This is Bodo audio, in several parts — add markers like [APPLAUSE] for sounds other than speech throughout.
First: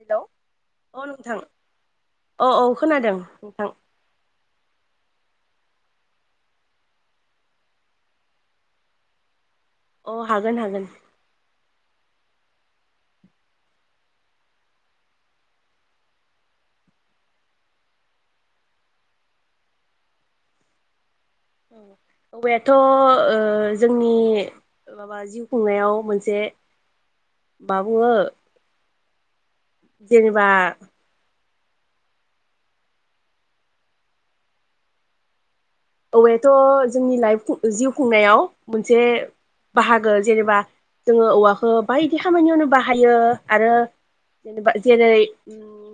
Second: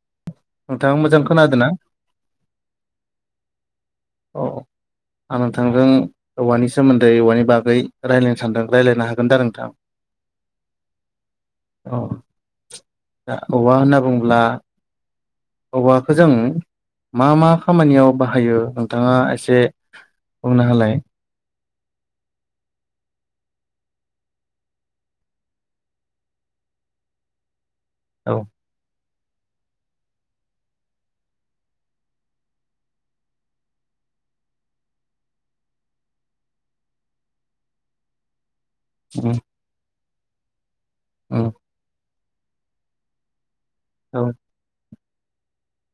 हेलौ नोंथाङा अ मोजां नोंथां खोनादों ना? अ औ खोनादों नोंथां। औ आं नोंथांजों औवानि सोमोन्दै औवानि बागै रायल्लायनो सानदों रायलायनो हागोन दा नोंथां? अ हागोन हागोन। औ दा औवा होनना बुंब्ला औवाखौ जों मा मा खामानियाव बाहायो? औ नोंथाङा एसे बुंना होलाय। औवायाथ' ओ जोंनि माबा जिउ खुंनायाव मोनसे माबुंयो औ जेनेबा औवायाथ' जोंनि लाइफ जिउ खुंनायाव मोनसे उम बाहा गो जेनेबा जोङो उम औवाखौ बाय दि खामानियावनो बाहायो। आरो औ जेनेबा जेरै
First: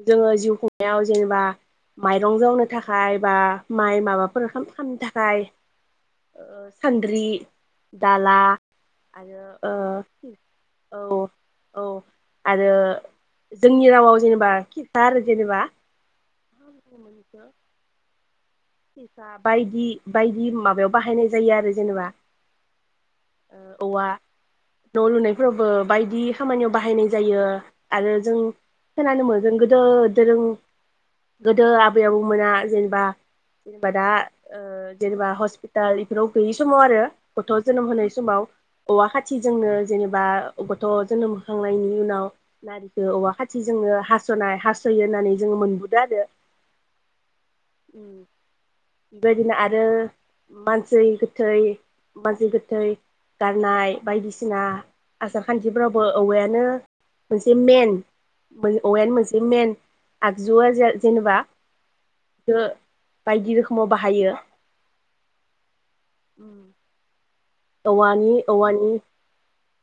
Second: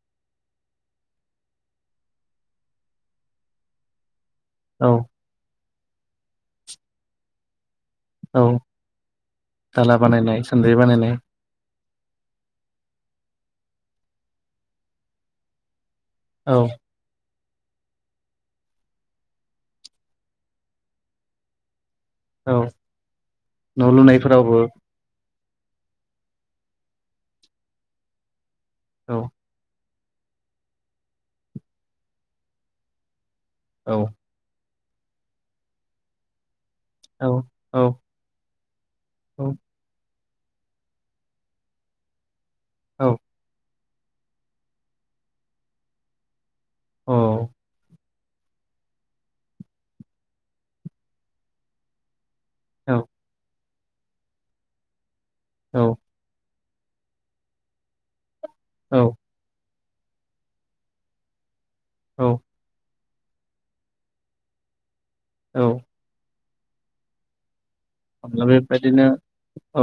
जोङो जिउ खुंनायाव जेनेबा माइरं जावनो थाखाय बा माइ माबाफोर औ खामनि थाखाय ओ सानद्रि दाला औ आरो दाला बानायनाय सान्द्रि बानायनाय ओ औ औ आरो दोंनि रावआव जेनेबा खिरखा आरो जेनेबा [INAUDIBLE] औ बो खिरखा बायदि बायदि माबायाव बाहायनाय जायो आरो जेनेबा औ न' लुनायफोरावबो फोरावबो बायदि खामानियाव बाहायनाय जायो आरो जों औ खोनानो मोनदों गोदोद दोरों गोदो आबै आबौमोना जेनेबा औ बादा ओ जेनेबा हस्पिटाल इफोराव गै समाव आरो औ गथ' औ जोनोम होनाय समाव औवा औ खाथिजोंनो जेनेब बा गथ' जोनोम होखांनायनि उनाव नारिखौ औ औवा खाथि जोंनो हास'नाय हास'यो होननानै जोङो मोनबुदों आरो। औ। उम। बेबायदिनो आरो मानसै गोथै मानसै गोथै औ गारनाय बायदिसिना आसार औ खान्थिफ्रावबो औवायानो मोनसे मेन। बै औवायानो मोनसे मेन। आगजुआ जे-जेनेबा औ जो। बायदि रोखोमाव बाहायो। औ। उम। अब्ला बेबायदिनो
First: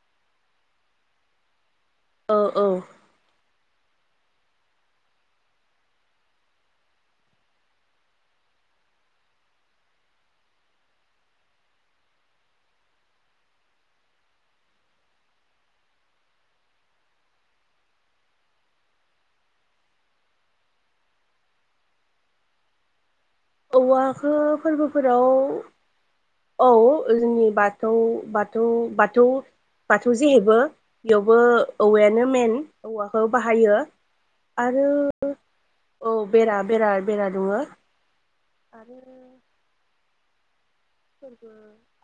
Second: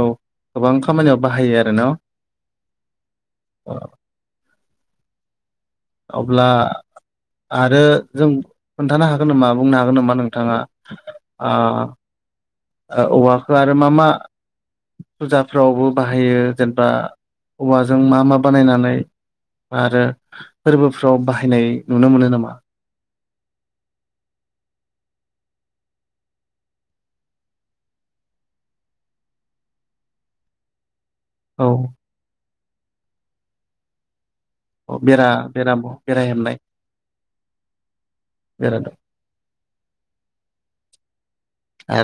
औ। गोबां खामानियाव बाहायो आरो न' ओ औ। [UNINTELLIGIBLE] अब्ला आरो जों खोन्थानो हागोन नामा बुंनो हागोन नामा नोंथांआ आ ओ औवाखो आरो मा मा फुजाफ्रावबो बाहायो जेनेबा औवाजों मा मा बानायनानै आरो फोरबोफ्राव बाहायनाय नुनो मोनो नामा? औवाखो फोरबोफोराव औ जोंनि बाथौ बाथौ बाथौ बाथौ जेहेबो बेयावबो औ औवायानो मेन। औवाखौ बाहायो। आरो औ बेरा बेरा औ हेबनाय बेरा बेरा बेरा दुंओ। बेरा आरो फोरबो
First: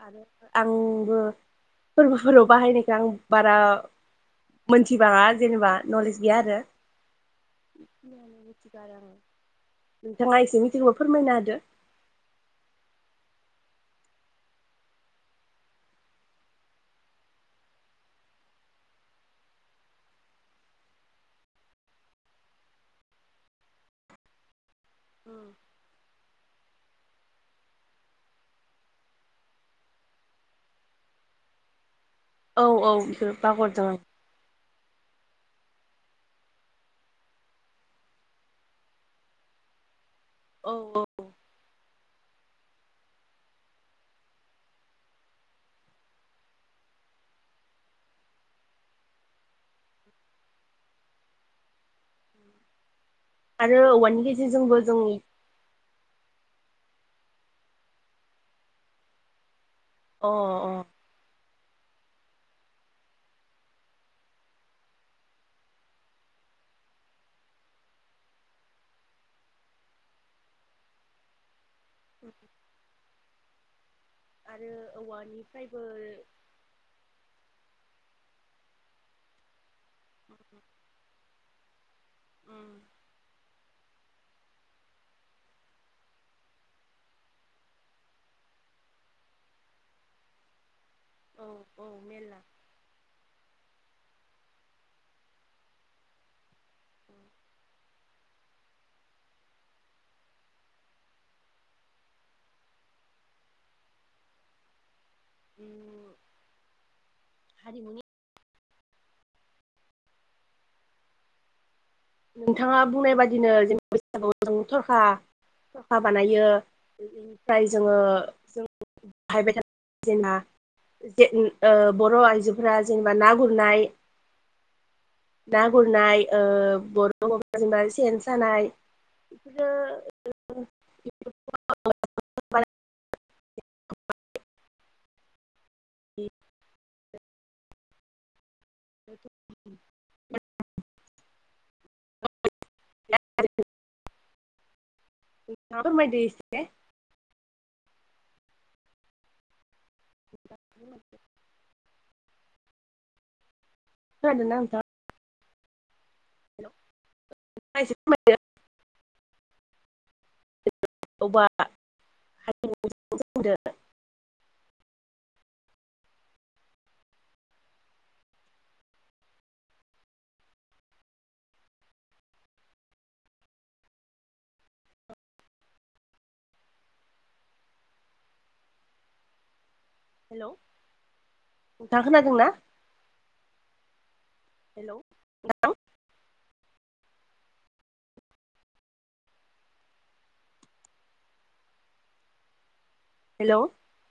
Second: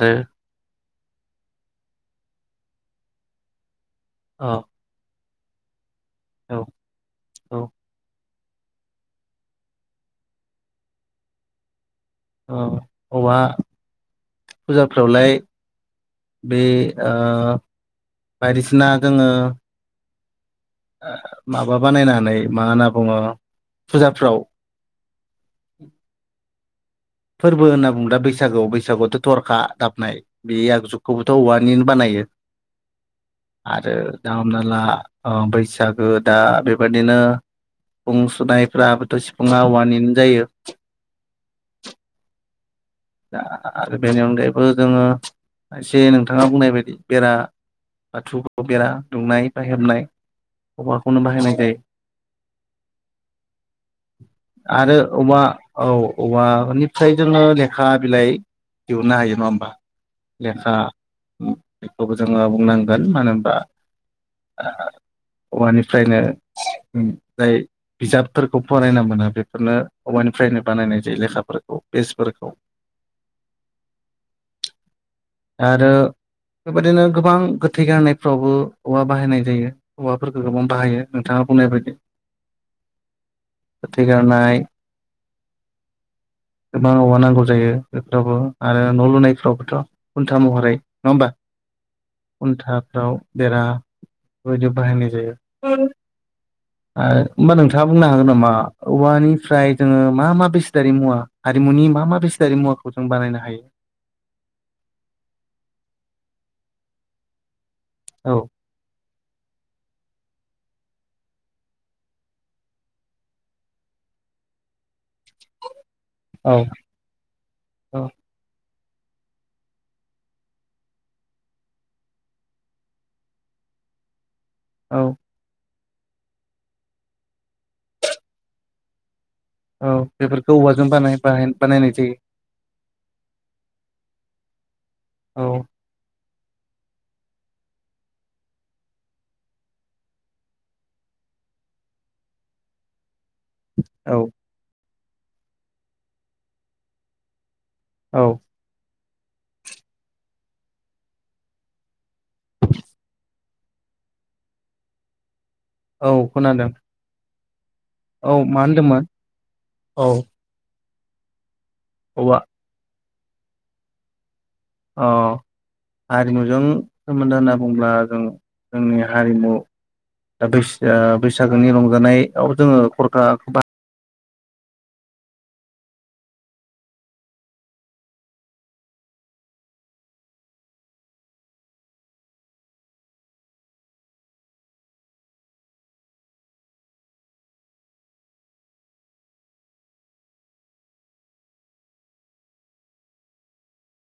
आरो आंबो फोरबोफोराव बाहायनायखौ आं बारा औ मोनथि बांगा जेनेबा न'लेेज गैयाआरो औ औ नोंथाङा एसे मिथिगौ फोरमायना होदो, औवा फुजाफ्रावलाय बे ओ बायदिसिना जोङो, माबा बानायनानै मा होनना बुङो फुजाफ्राव, फोरबो होनना बुंब्ला बैसागोआव बैसागुआवथ' थरखा दामनाय बे आगजुखौबोथ' औवानिनो बानायो, औ औ बेखौ बावगारदों आं आरो दा हमनाला, बैसागो दा बेबायदिनो सिफुं सुनायफ्राबोथ' सिफुुंआ औवानि नो जायो। औ दा आरो बेनि अनगायैबो जोङो एसे नोंथाङा बुंनाय बायदि बेरा बाथौखौ बेरा दुंनाय बा हेबनाय औवाखौनो बाहायनाय जायो। आरो औवानि गेजेरजोंबो आरो जों औवा औ औवा [UNINTELLIGIBLE] जोङो लेख खा बिलाइ दिहुननो हायो नङा होमबा, अ लेखा अ बेखौबो जोङो बुंनांगोन मानो होनबा औवानिफ्रायनो जाय बिजाबफोरखौ फरायना मोना बेफोरनो औवानिफ्रायनो बानायनाय जायो लेखाफोरखौ, पेसफोरखौ आरो औवानिफ्रायबो आरो बेबायदिनो गोबां गो थै गारनायफ्रावबो औवा बाहायनाय जायो, औवाफोरफोरखो गोबां बाहायो नोंथाङा, बुंनाय बायदि, ओम गोथै गारनाय गोबां औवा नांगौ, जायो बेफोरावबो आरो न' लुनायफ्रावबोथ' खुन्था महरै नङा होमबा औ औ मेरला खुन्थाफ्राव बेरा, ओदो बाहायनाय जायो आरो नोंथाङा बुंनो हागोन नामा औवानिफ्राय जोङो मा मा बेस दारि मुवा हारिमुनि मा मा बेस मुवाखौ जों बानायनो हायो। [UNINTELLIGIBLE] हारिमु औ नोंथाङा बुंनाय बादिनो जेनेबा बैसागुआव जों थ'रखा बानायो औ ओमफ्राय जोङो औ जों बाहायबाय थानाय जेनेबा बर' आइजोफोरा जेनेबा ना गुरनाय, औ ना गुरनाय ओ बर' हौवा जेनबा सेन सानाय, बेफोरो औ बेफोरखौ औवाजों बानाय बानायनाय जायो। बारा औ। [INAUDIBLE] [INAUDIBLE] [UNINTELLIGIBLE] औ। नोंथाङा फोरमायदो एसे औ। [UNINTELLIGIBLE] खोनादों ना नोंथां? औ खोनादों। हेलौ औ मा होनदोंमोन? औ। [INAUDIBLE] औवा [INAUDIBLE] औवा [INAUDIBLE] अ हारिमुजों सोमोन्दो होनना बुंङोब्ला जों जोंनि हारिमु दा बैसा-बैसागोनि रंजानायाव जोङो खरखाखौ बा हेलौ नोंथांङा खोनादों ना? हेलौ नोंथां। हेलौ।